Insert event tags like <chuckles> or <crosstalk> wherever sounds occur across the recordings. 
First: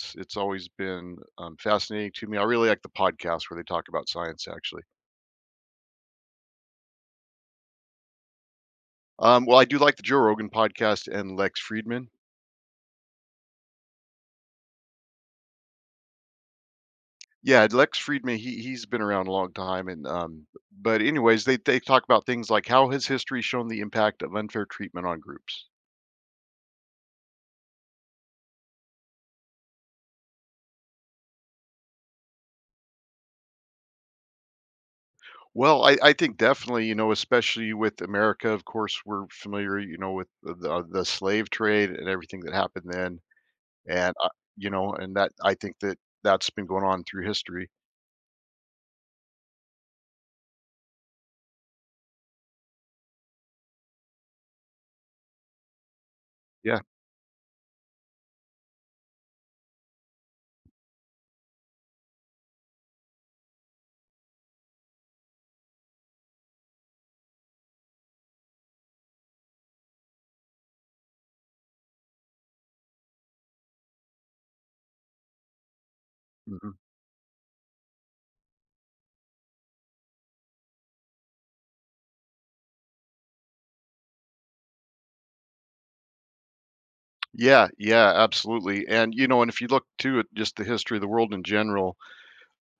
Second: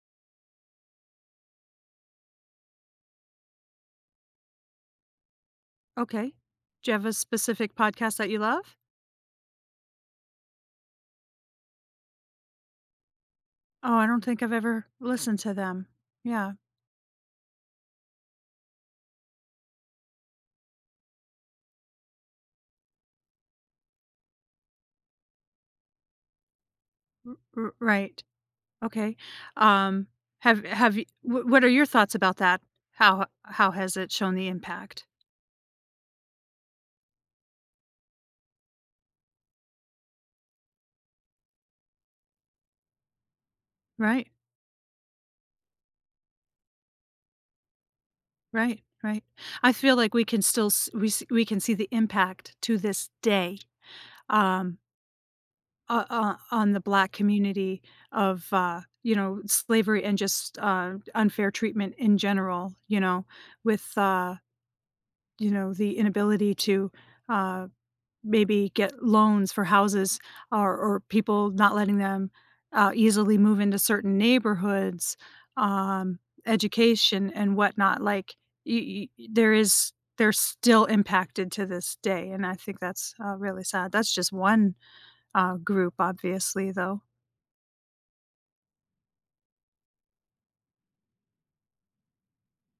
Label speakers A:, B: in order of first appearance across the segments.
A: It's it's always been, um, fascinating to me I really like the podcast where they talk about science, actually.
B: Okay. Do you have a specific podcast that you love?
A: Um, well, I do like the Joe Rogan podcast and Lex Friedman.
B: Oh, I don't think I've ever listened to them. Yeah.
A: Yeah, Lex Friedman, he he's been around a long time and, um b but anyways, they they talk about things like how has history shown the impact of unfair treatment on groups.
B: R r right. Okay, um, have have y w what are your thoughts about that? How h how has it shown the impact?
A: Well, I I think definitely, you know, especially with America, of course, we're familiar, you know, with the, uh the slave trade and everything that happened then. And, uh,
B: Right.
A: you know, and that, I think, that that's been going on through history.
B: Right, right. I feel like we could still s we s we can see the impact to this day, um o o on the
A: Yeah.
B: black community- of, uh, you know, slavery and just, uh, unfair treatment in general, you know, with, uh, you know, the inability to, uh, maybe get loans for houses, or or people not letting them, uh, easily move into certain neighborhoods, um,
A: Mhm.
B: education, and whatnot. Like, y y y there is they're still impacted to this day, and I think that's, uh, really sad. That's just 1, uh, group, obviously, though.
A: Yeah, yeah, absolutely, and, you know and if you look, too, at just the history of the world, in general,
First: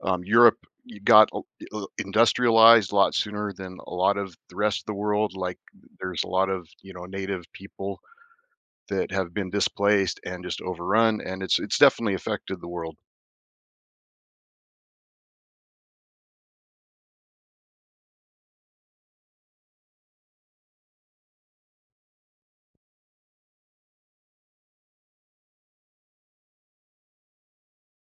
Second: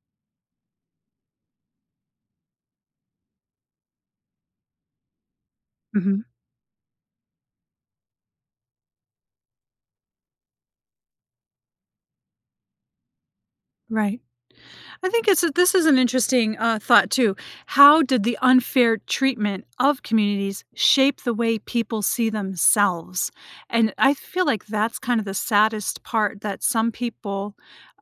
A: um, Europe, you got l i l industrialized a lot sooner than a lot of the rest of the world, like, th there's
B: Mhm.
A: a lot of, you know, native people that have been displaced and just overrun, and it's it's definitely affected the world.
B: Right. I think it's a this is an interesting, uh, thought, too- how did the unfair treatment of communities shape the way people see themselves? And I feel like that's kind of the saddest part, that some people,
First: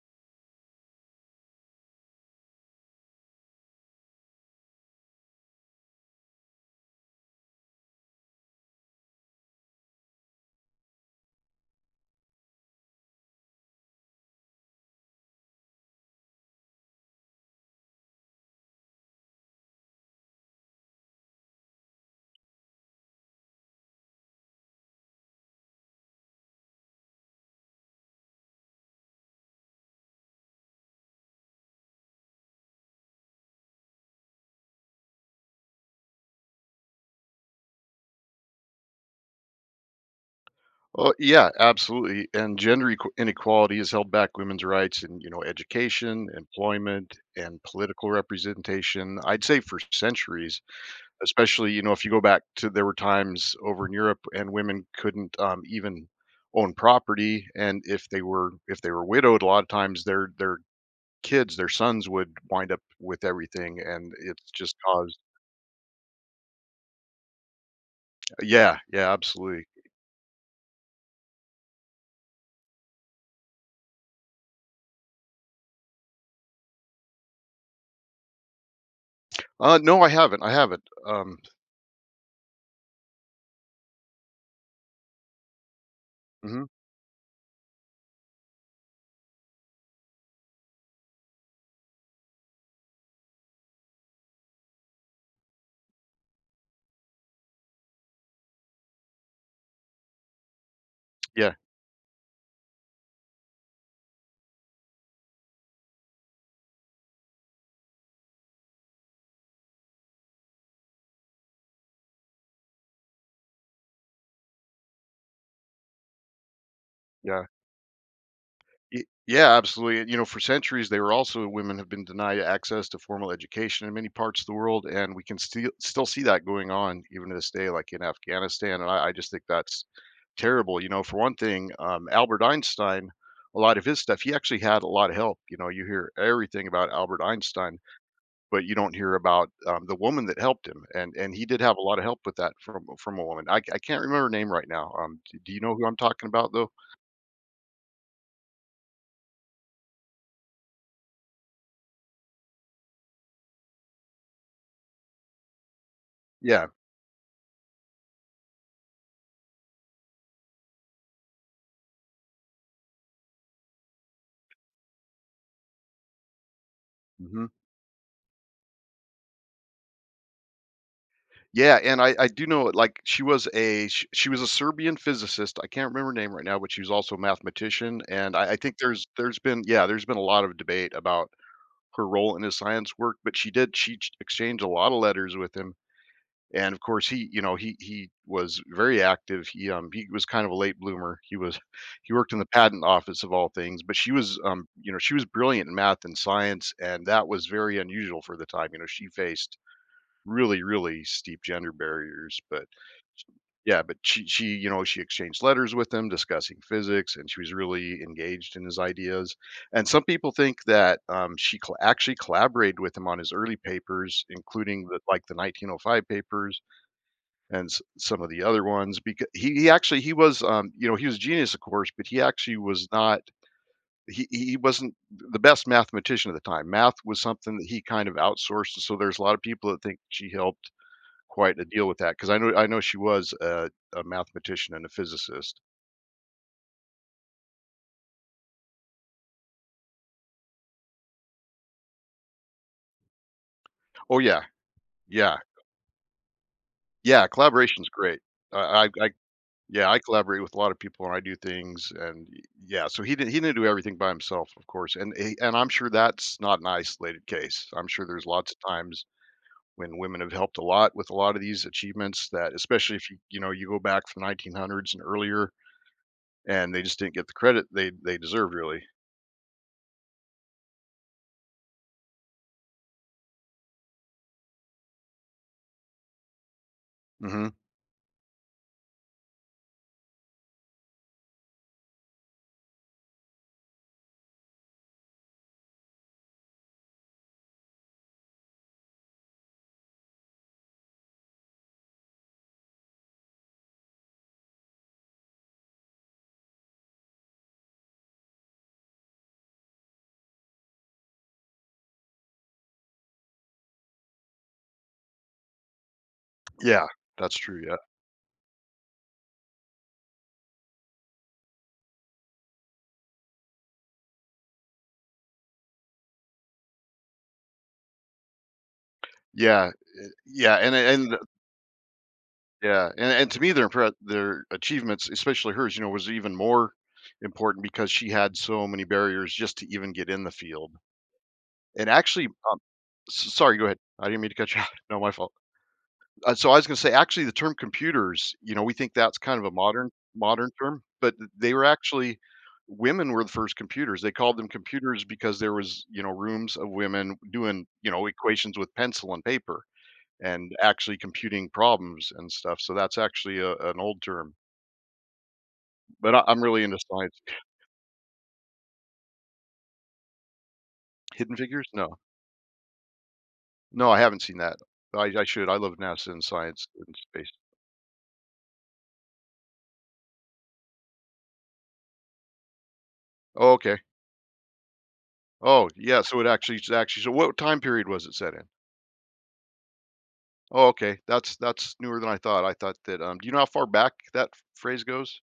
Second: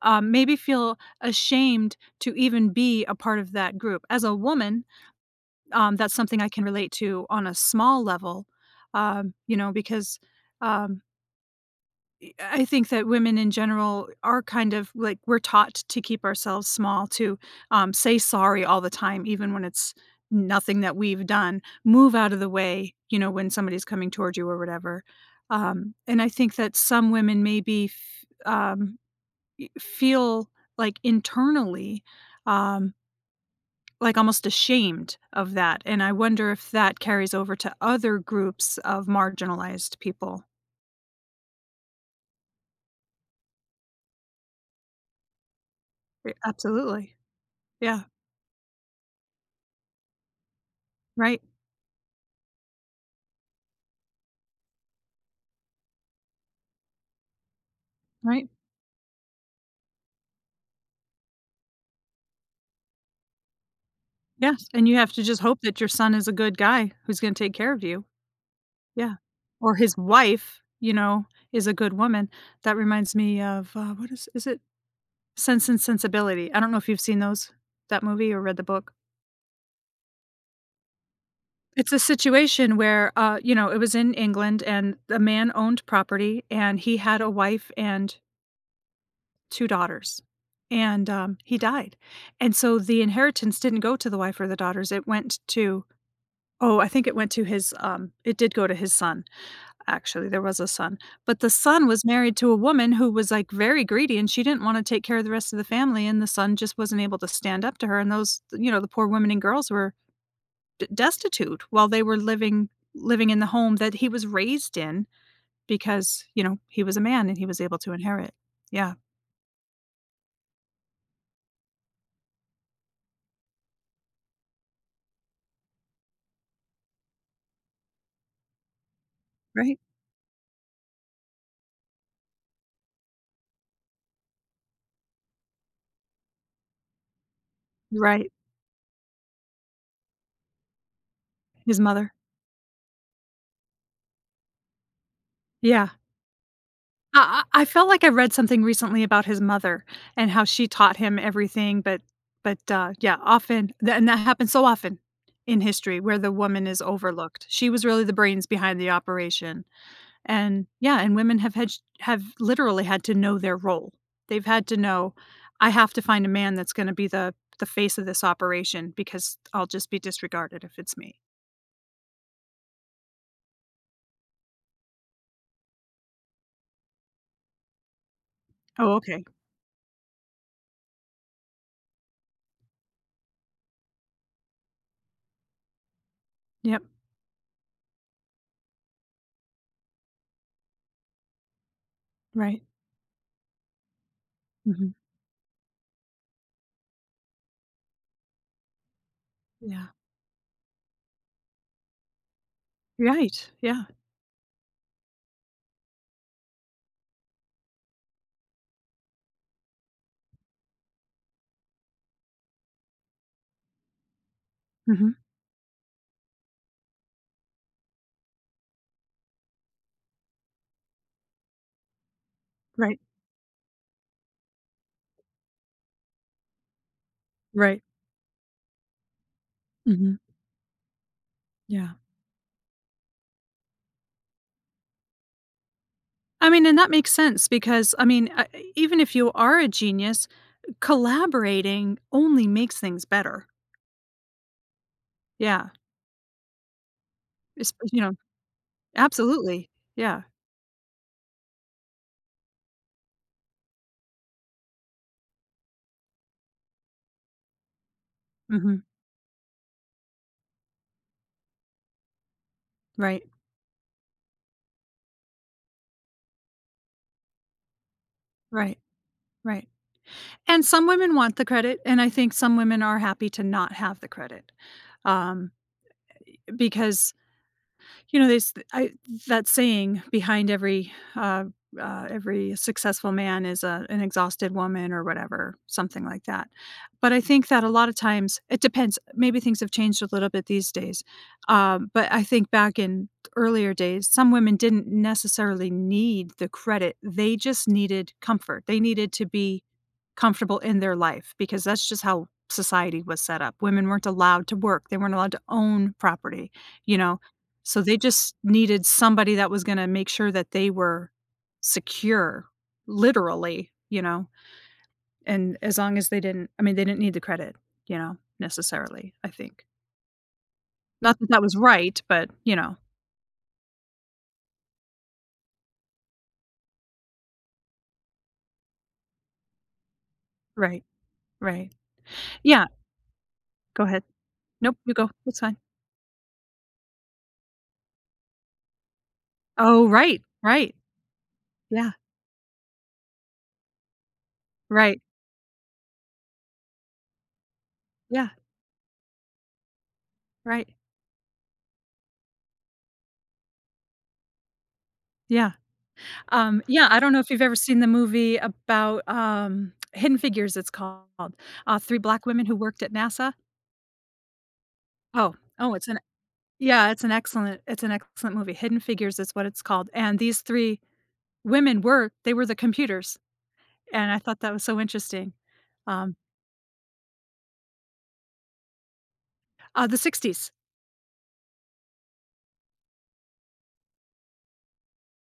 B: um, maybe feel ashamed to even be a part of that group. As a woman, um, that's something I can relate to on a small level, um, you know, because, um i I I think that women in general are, kind of like, we're taught to keep ourselves small, too, um, say sorry all the time, even when it's nothing that we've done, move out of the way, you know, when somebody's coming towards you or whatever. Um, and I think that some women maybe f um, i feel, like, internally, um, like, almost ashamed of that, and I wonder if that carries over to other groups of marginalized people.
A: Uh, yeah, absolutely, and gender equa inequality has held back women's rights, and, you know, education,
B: Eh absolutely.
A: employment, and
B: Yeah.
A: political representation, I'd say, for centuries.
B: Right.
A: Especially, you know, if you go back to there were times over in Europe, and women couldn't, um, even own property, and if they
B: Right.
A: were if they were widowed, a lotta times, their their kids, their sons, would wind up with everything, and it's
B: Yes,
A: just
B: and you have
A: caused
B: to just hope that your son is a good guy, who's gonna take care of you.
A: Yeah. Yeah,
B: Yeah.
A: absolutely.
B: Or his wife, you know, is a good woman. That reminds me of, uh, what is is it? Sense and Sensibility, I don't know if you've seen those? That movie, or read the book?
A: Uh, no, I haven't, I haven't, um
B: It's a situation where uh, you know, it was in England, and the man owned property,
A: Mhm.
B: and he had a wife and 2 daughters, and, um, he died. And so the inheritance didn't go to the wife or the daughters, it went to oh, I think it went to his, um it did go to his son, actually, there was a son. But the
A: Yeah.
B: son was married to a woman who was, like, very greedy, and she didn't wanna take care of the rest of the family, and the son just wasn't able to stand up to her, and those th you know, the poor women and girls were d destitute, while they were living living in the home that he was raised in, because, you know, he was a man, and
A: Yeah.
B: he was able to inherit. Yeah.
A: Y Yeah, absolutely, and you know, for centuries, they were also women have been denied access to formal education in many parts of the world, and we can stee still see that going on, even to this day, like, in Afghanistan, and I I just think
B: Right.
A: that's terrible, you know for one thing, um, Albert Einstein, a lot of his stuff he actually had a lotta help you know, you hear everything about Albert Einstein,
B: Right.
A: but you don't hear about, um, the woman that helped him, and and he did have
B: His
A: a lotta
B: mother.
A: help with that from a from a woman. I c I can't remember her name right now, um, do y do you know who I'm
B: Yeah.
A: talking about, though?
B: I I I felt like I read something recently about his mother, and how she taught him everything, but but, uh, yeah, often, tha and that happens so often, in history, where the woman
A: Yeah.
B: is overlooked. She was really the brains behind the operation, and, yeah, and women have had ch have, literally, had to know their role. They've had to know, "I have to find a man that's gonna be the
A: Mhm.
B: the face of this operation, because I'll just be disregarded if it's me."
A: Yeah, and I I do know, i like, she was a sh she was a Serbian physicist, I can't remember her name right now, but she was also a mathematician, and I I think
B: Oh,
A: there's
B: okay.
A: there's been yeah, there's been a lot of debate about her role in his science work, but she did she sh exchanged a lotta letters with him, and, of
B: Yep.
A: course, he you know, he he was very active, he, um he was kind of a late bloomer, he was <chuckles> he worked in the
B: Right.
A: patent office, of all things, but she was, um you
B: Mhm.
A: know, she was brilliant in math and science, and that was very unusual for the time, you know, she faced
B: Yeah.
A: really, really steep gender barriers, but sh
B: Right,
A: Yeah,
B: yeah.
A: but she she you know, she exchanged letters with him discussing physics, and she was really engaged in his ideas, and some people think that, um, she co actually collaborated with him on his early papers, including the
B: Mhm.
A: like, the 1905 papers, and s some of the other ones, beca he he actually he was, um you know, he was genius, of course, but he actually was
B: Right.
A: not he he he wasn't th the best mathematician at the time, math was something that
B: Right.
A: he kind of outsourced, and so there's a lot of people that think
B: Mhm.
A: she helped quite a deal
B: Yeah.
A: with that, 'cause I know I know she was a a mathematician and a physicist.
B: I mean and that makes sense because, I mean, a even if you are a genius, collaborating only makes things better.
A: Oh, yeah. Yeah.
B: Yeah.
A: Yeah.
B: Espe
A: Collaboration's
B: you know?
A: great. Uh, I I
B: Absolutely.
A: yeah, I
B: Yeah.
A: collaborate with a lotta people when I do things and y yeah. So he did he didn't do everything by himself, of course. And he and I'm sure that's not an isolated case. I'm sure there's lots of
B: Mhm.
A: times when women have helped a lot with a lotta these achievements that especially if you
B: Right.
A: you know, you go back from 1900s and earlier, and they just didn't get the credit they they deserved,
B: Right.
A: really.
B: Right. And some women want the credit, and, I think, some women are happy to not have the credit. Um, because
A: Mhm.
B: you know, this I that saying, "Behind every uh, uh every successful man is a an exhausted woman," or whatever- something like that. But, I think, that a lotta times it depends. Maybe things have changed a little bit these days. Um, but, I think, back in earlier days, some women didn't necessarily need the credit- they just needed comfort. They needed to be comfortable in their life because that's just how society was set up. Women weren't allowed to work, they weren't allowed to own property,
A: Yeah.
B: you know?
A: That's true. Yeah.
B: So, they just needed somebody that was gonna make sure that they were secure, literally, you know? And as long as they didn't I mean, they didn't need the credit, you know, necessarily, I think.
A: Yeah, e yeah. And and
B: Not that that was right, but you know.
A: Yeah. And and to me, their impre their achievements, especially hers, you know, was even more important because she had so many barriers just to even get in the field.
B: Right. Right.
A: And, actually, um
B: Yeah
A: s sorry, go ahead.
B: go ahead.
A: I didn't mean to cut you off.
B: Nope, you
A: No,
B: go.
A: my fault.
B: That's fine.
A: Uh, so, I was gonna say, actually, the term "computers," you know, we think that's kind of a
B: Oh,
A: modern
B: right.
A: modern
B: Right.
A: term, but th they were
B: Yeah.
A: actually women were the first computers. They called them
B: Right.
A: "computers" because there was, you know, rooms of women doing, you know,
B: Yeah.
A: equations with pencil and paper, and
B: Right.
A: actually computing problems and stuff- so that's actually, a an old term.
B: Yeah.
A: But I I'm
B: Um,
A: really into
B: yeah, I don't know
A: science.
B: if you've ever seen the movie about, um, <smacks lips> Hidden Figures, it's called.
A: Hidden figures?
B: Uh,
A: No.
B: 3 black women who worked at NASA?
A: No, I haven't seen that. I I
B: Oh,
A: should, I love
B: oh, it's an
A: NASA and science
B: e yeah,
A: and
B: it's an
A: space.
B: excellent it's an excellent movie. Hidden Figures is what it's called, and these 3 women were they were the computers,
A: Oh, okay.
B: and I thought that was so interesting.
A: Oh, yeah,
B: Um.
A: so it actually it actually sh what time period was it set in?
B: Uh, the 60s.
A: Oh, okay. That's that's newer than I thought. I thought that, um, do you know how far back that ph phrase goes?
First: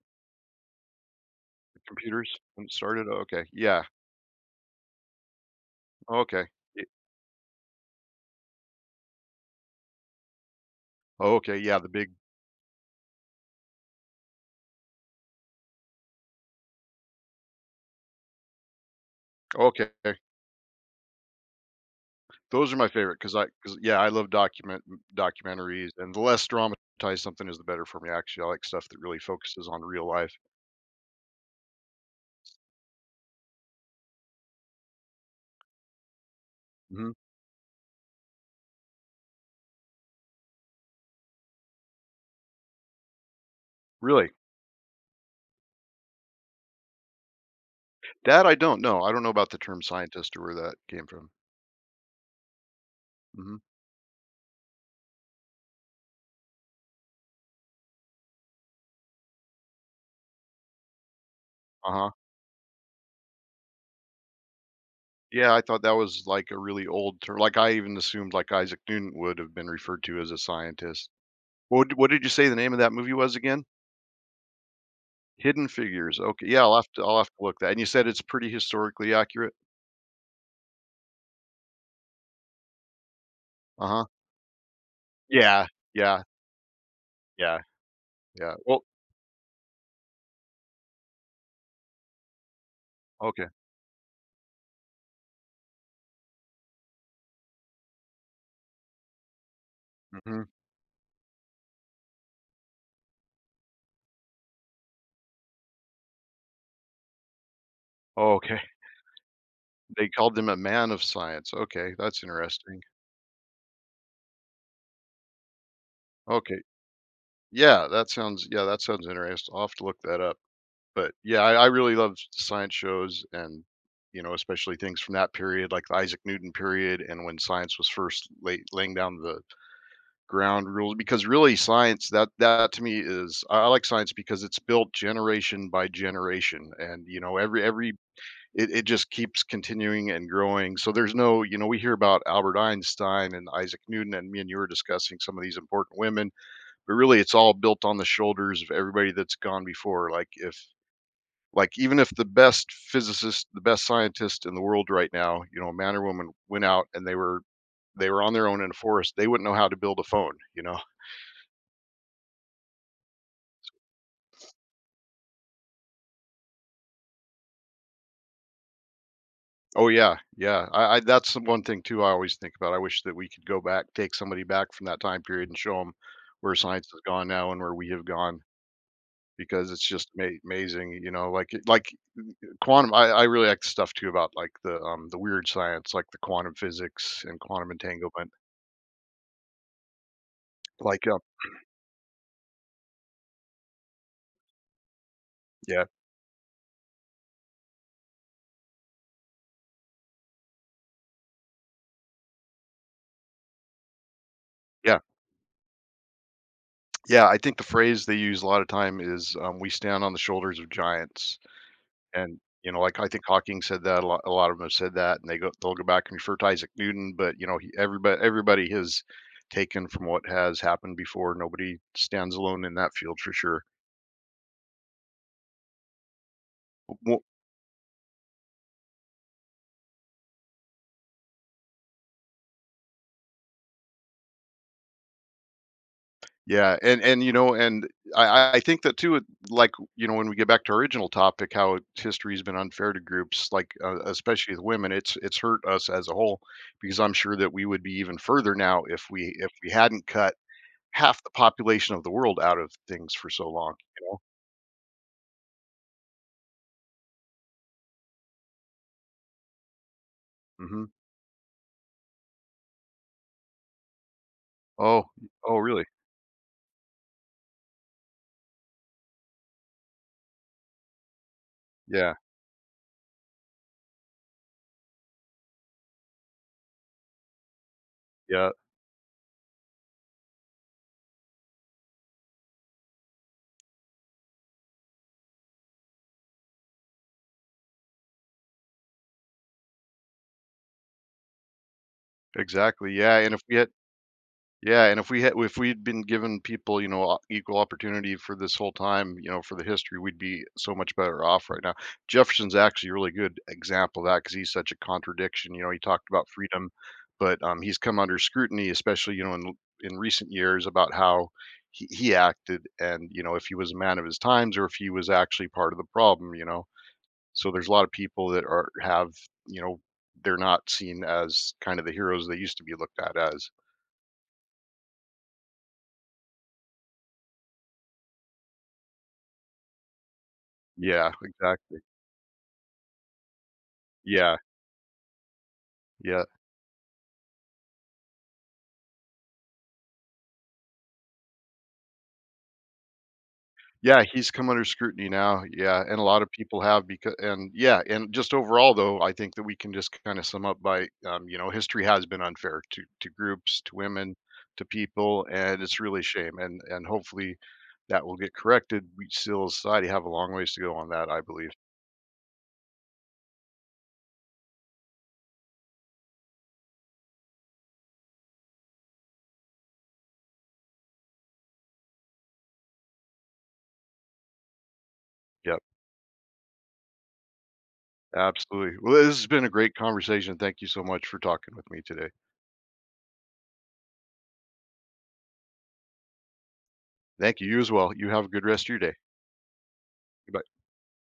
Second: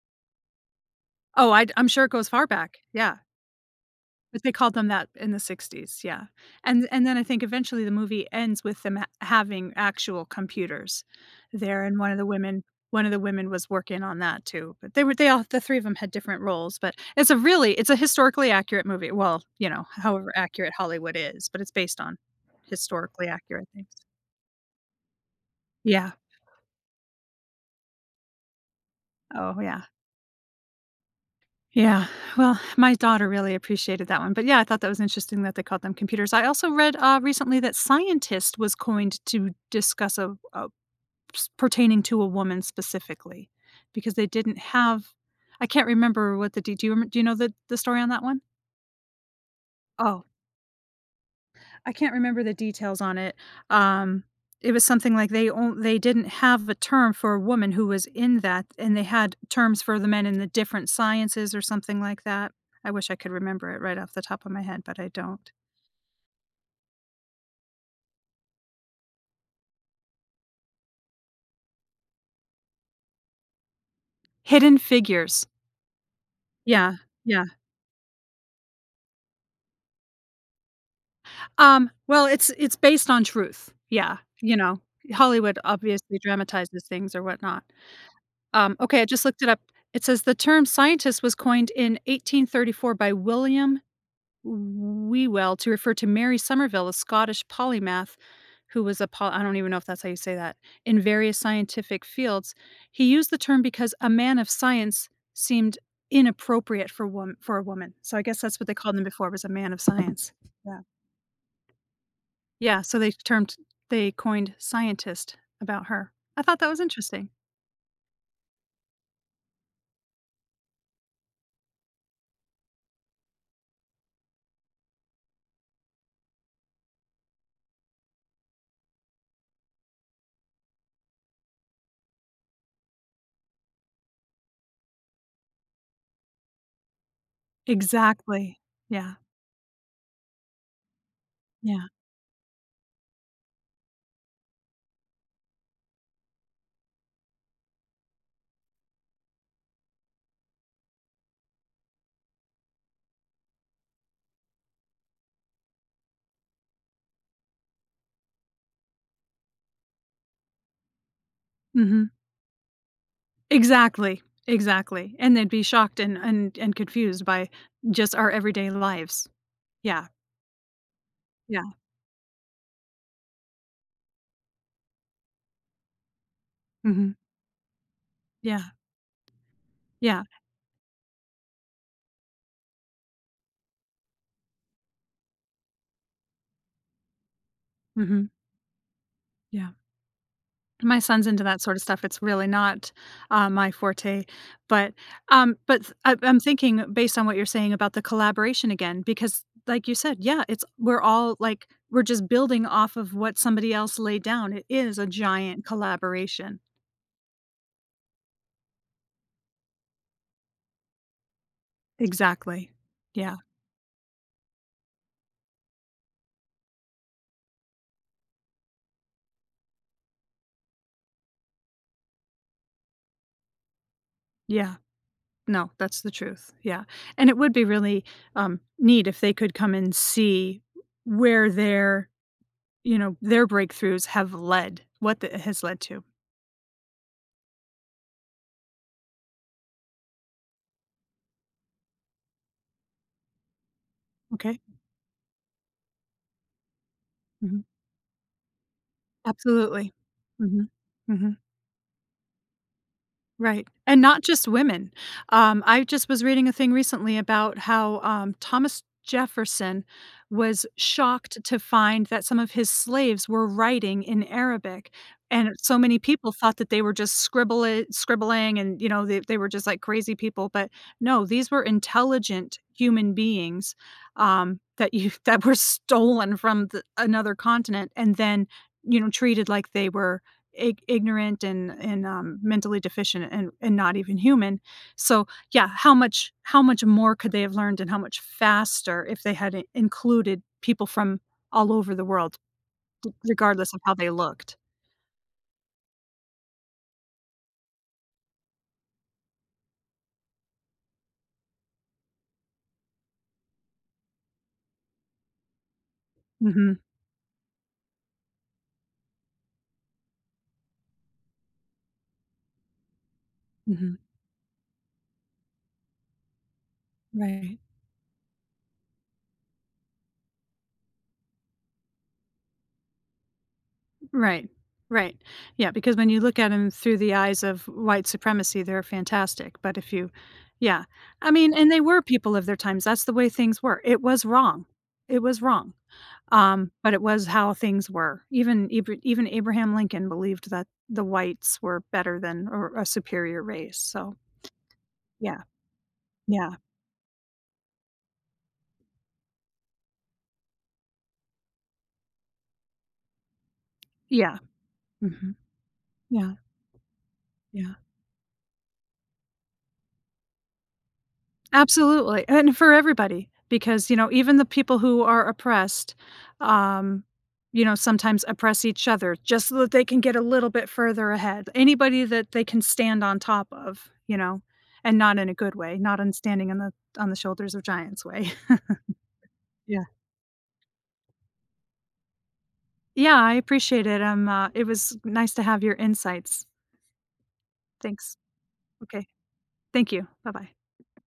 B: Oh, I'd
A: The
B: I'm sure it goes
A: computers
B: far
A: in
B: back.
A: sorta
B: Yeah.
A: okay. Yeah.
B: But they called them that in the 60s,
A: Oh,
B: yeah,
A: okay. Y
B: and and then I think eventually the movie ends with them ha having actual computers
A: Oh, okay, yeah,
B: there,
A: the
B: and one
A: big
B: of the women 1 of the women was working on that too, but they were they all the 3 of 'em had different roles, but it's a really it's a historically-accurate movie, well, you know,
A: Okay.
B: however accurate Hollywood is, but it's based on
A: Those are my favorite 'cause I
B: historically-accurate
A: 'cause
B: things.
A: yeah, I love document documentaries,
B: Yeah.
A: and the less dramatized something is, the better for me, actually, I like stuff that really
B: Oh,
A: focuses on
B: yeah.
A: real life.
B: Yeah, well, my daughter really appreciated that one, but, yeah, I thought that was interesting that they called them computers. I also read,
A: Mhm.
B: uh, recently that scientist was coined to discuss a a s pertaining to a woman, specifically, because they
A: Really?
B: didn't have I can't remember what the de do you rem do you know the the story on that one?
A: That, I don't know. I don't know about the term
B: Oh.
A: scientist or where that came from.
B: I can't remember the details on it.
A: Mhm.
B: Um, it was something like they on they didn't have a term for a woman who was in that, and they had terms for the men in the different sciences, or something
A: Uh-huh.
B: like that. I wish I could remember it, right off the top of my head, but I don't.
A: Yeah, I thought that was, like, a really old ter like, I even assumed, like, Isaac Newton would have been referred to as a scientist. What d what did you say the name of that movie was, again?
B: Hidden Figures.
A: Hidden Figures, oka yeah, I'll have
B: Yeah,
A: t I'll have to
B: yeah.
A: look that and you said it's, pretty, historically accurate?
B: Um, well, it's it's based on truth,
A: Uh-huh.
B: yeah. You know, Hollywood,
A: Yeah,
B: obviously,
A: yeah.
B: dramatizes things, or
A: Yeah.
B: whatnot.
A: Yeah,
B: Um,
A: well
B: okay, I just looked it up. It says, "The term scientist was coined in 1834 by
A: Okay.
B: William W Whewell to refer to Mary Summerville, a Scottish polymath, who was a pol" I don't even know if that's how you say
A: Mhm.
B: that, "...in various scientific fields. He used the term because 'a man of science' seemed inappropriate for wom for a woman," so, I
A: Oh,
B: guess
A: okay.
B: that's what they called them before was a man of
A: They
B: science.
A: called them "a
B: Yeah.
A: man of science," okay, that's
B: Yeah,
A: interesting.
B: so they termed they coined "scientist" about her. I thought
A: Okay.
B: that was interesting.
A: Yeah, that sounds yeah, that sounds interesti I'll have to look that up, but, yeah, I I really love s science shows and, you know, especially things from that period, like Isaac Newton period, and when science was first lay laying down the ground rule because, really, science, that that to me is I I like science because it's built generation by generation, and, you know, every every
B: Exactly.
A: it it just
B: Yeah.
A: keeps continuing and growing, so, there's no you know, we
B: Yeah.
A: hear about Albert Einstein and Isaac Newton, and me and you were discussing some of these important women, but, really, it's all built on the shoulders of everybody that's gone before, like if like, even if the best physicist, the best scientist in the world right now, you know, man or woman, went out and they were they were on their own in a forest, they wouldn't know how to build a phone, you know? <chuckles>
B: Mhm. Exactly. Exactly. And they'd be shocked and and and confused by just our everyday lives.
A: Oh,
B: Yeah.
A: yeah. Yeah. I I that's the 1
B: Yeah.
A: thing, too, I always think about, I wish that we could go back take somebody back from that time period and show 'em where science has
B: Mhm.
A: gone now and where we have gone,
B: Yeah.
A: because it's just
B: Yeah.
A: may mazing, you know, like, it like uh uh quantum, I I really like stuff too about, like, the, um, the weird science, like, the quantum physics and quantum entanglement.
B: Mhm. Yeah. My
A: Like, uh
B: son's into that sorta stuff, it's really not, um, my forte. But, um, but
A: Yeah.
B: th I'm I'm thinking, based on what you're saying about the collaboration again because, like you said, yeah, it's we're all, like, we're just building off of what somebody else laid down. It is
A: Yeah.
B: a giant collaboration.
A: Yeah, I think the phrase they use a lot of time is, um, "We stand on the shoulders of giants." And,
B: Exactly.
A: you know, like, I think
B: Yeah.
A: Hawking said that a lot a lot of them have said that, and they go they'll go back and refer to Isaac Newton, but, you know, he everybody everybody has taken from what has happened before, nobody stands alone in that field for sure.
B: Yeah. No, that's the truth, yeah,
A: Uh, wo
B: and it would be really, um, neat, if they could come and see where their you know, their breakthroughs have led, what th it has led to.
A: Yeah, and and, you know and I I I think that, too, it like, y you know, when we get back to our original topic, how history has been unfair to groups, like, uh, especially
B: M'kay.
A: with women, it's it's hurt us as a whole, because I'm sure that we
B: Mhm.
A: would be even further now, if we if we
B: Absolutely.
A: hadn't cut
B: Mhm,
A: half the
B: mhm.
A: population of the world out of things for so
B: Right,
A: long,
B: and
A: you know?
B: not just women. Um, I just was reading a thing recently about how, um, Thomas Jefferson was
A: Mhm.
B: shocked to find that some of his slaves were writing in Arabic,
A: Oh, y
B: and
A: oh,
B: so
A: really?
B: many people thought that they were just scribbli scribbling and, you know, that they were just, like, crazy people, but, no, these were
A: Yeah.
B: intelligent human beings, um, that you that were stolen from th another continent, and then,
A: Yep.
B: you know, treated like they were ig ignorant, and and, um, mentally deficient, and and not even human, so, yeah, how much how much more could they have learned, and how much faster, if they had i included people from all over the world,
A: Exactly, yeah,
B: <unintelligible>
A: and if we had
B: regardless of how they looked.
A: Yeah, and if we had if we'd been given people, you know, o equal opportunity for this whole time, you know, for the history, we'd be so much better off right now. Jefferson's actually a really good example of that, 'cause he's such a contradiction, you know, he talked about freedom,
B: Mhm.
A: but, um, he's come under scrutiny, especially, you know, in l in recent years, about how he he acted, and, you know, if he was a man
B: Mhm.
A: of his times, or if he was actually part of the problem, you know? So,
B: Right.
A: there's a lotta people that are have you know, they're not seen as, kind of, the heroes they used to be looked at as.
B: Right. Right. Yeah, because when you look at 'em through the eyes of white supremacy, they're fantastic, but if you yeah,
A: Yeah,
B: I mean, and
A: exactly.
B: they were people of their times, that's the way things were. It was
A: Yeah.
B: wrong. It was wrong.
A: Yeah.
B: Um, but it was how things were. Even eve even Abraham Lincoln believed that the whites were better than or a superior race,
A: Yeah.
B: so.
A: He's come under scrutiny now.
B: Yeah.
A: Yeah, and a lotta
B: Yeah.
A: people have becau and yeah, and just overall, though, I think that we can just k kinda sum up by, um you know, history has been unfair to to groups, to women,
B: Yeah.
A: to people,
B: Mhm.
A: and it's really a
B: Yeah.
A: shame. And and, hopefully,
B: Yeah.
A: that will get corrected. We still society have a long ways to go on that, I believe.
B: Absolutely. And for everybody, because, you know, even the people who are oppressed, um, you know, sometimes oppress each other just so that they can get a little bit further ahead. Anybody that they can stand on top of, you know, and not in a good
A: Yep.
B: way, not on standing on the on the shoulders of giants way.
A: Absolutely. Well, this has been
B: <chuckles>
A: a great
B: Yeah.
A: conversation. Thank you so much for talking with me today.
B: Yeah, I appreciate it. Um, uh, it was nice to have your insights.
A: Thank you. You as well. You
B: Thanks.
A: have a good rest of your day.
B: Okay. Thank you.
A: Goodbye.
B: Bye-bye.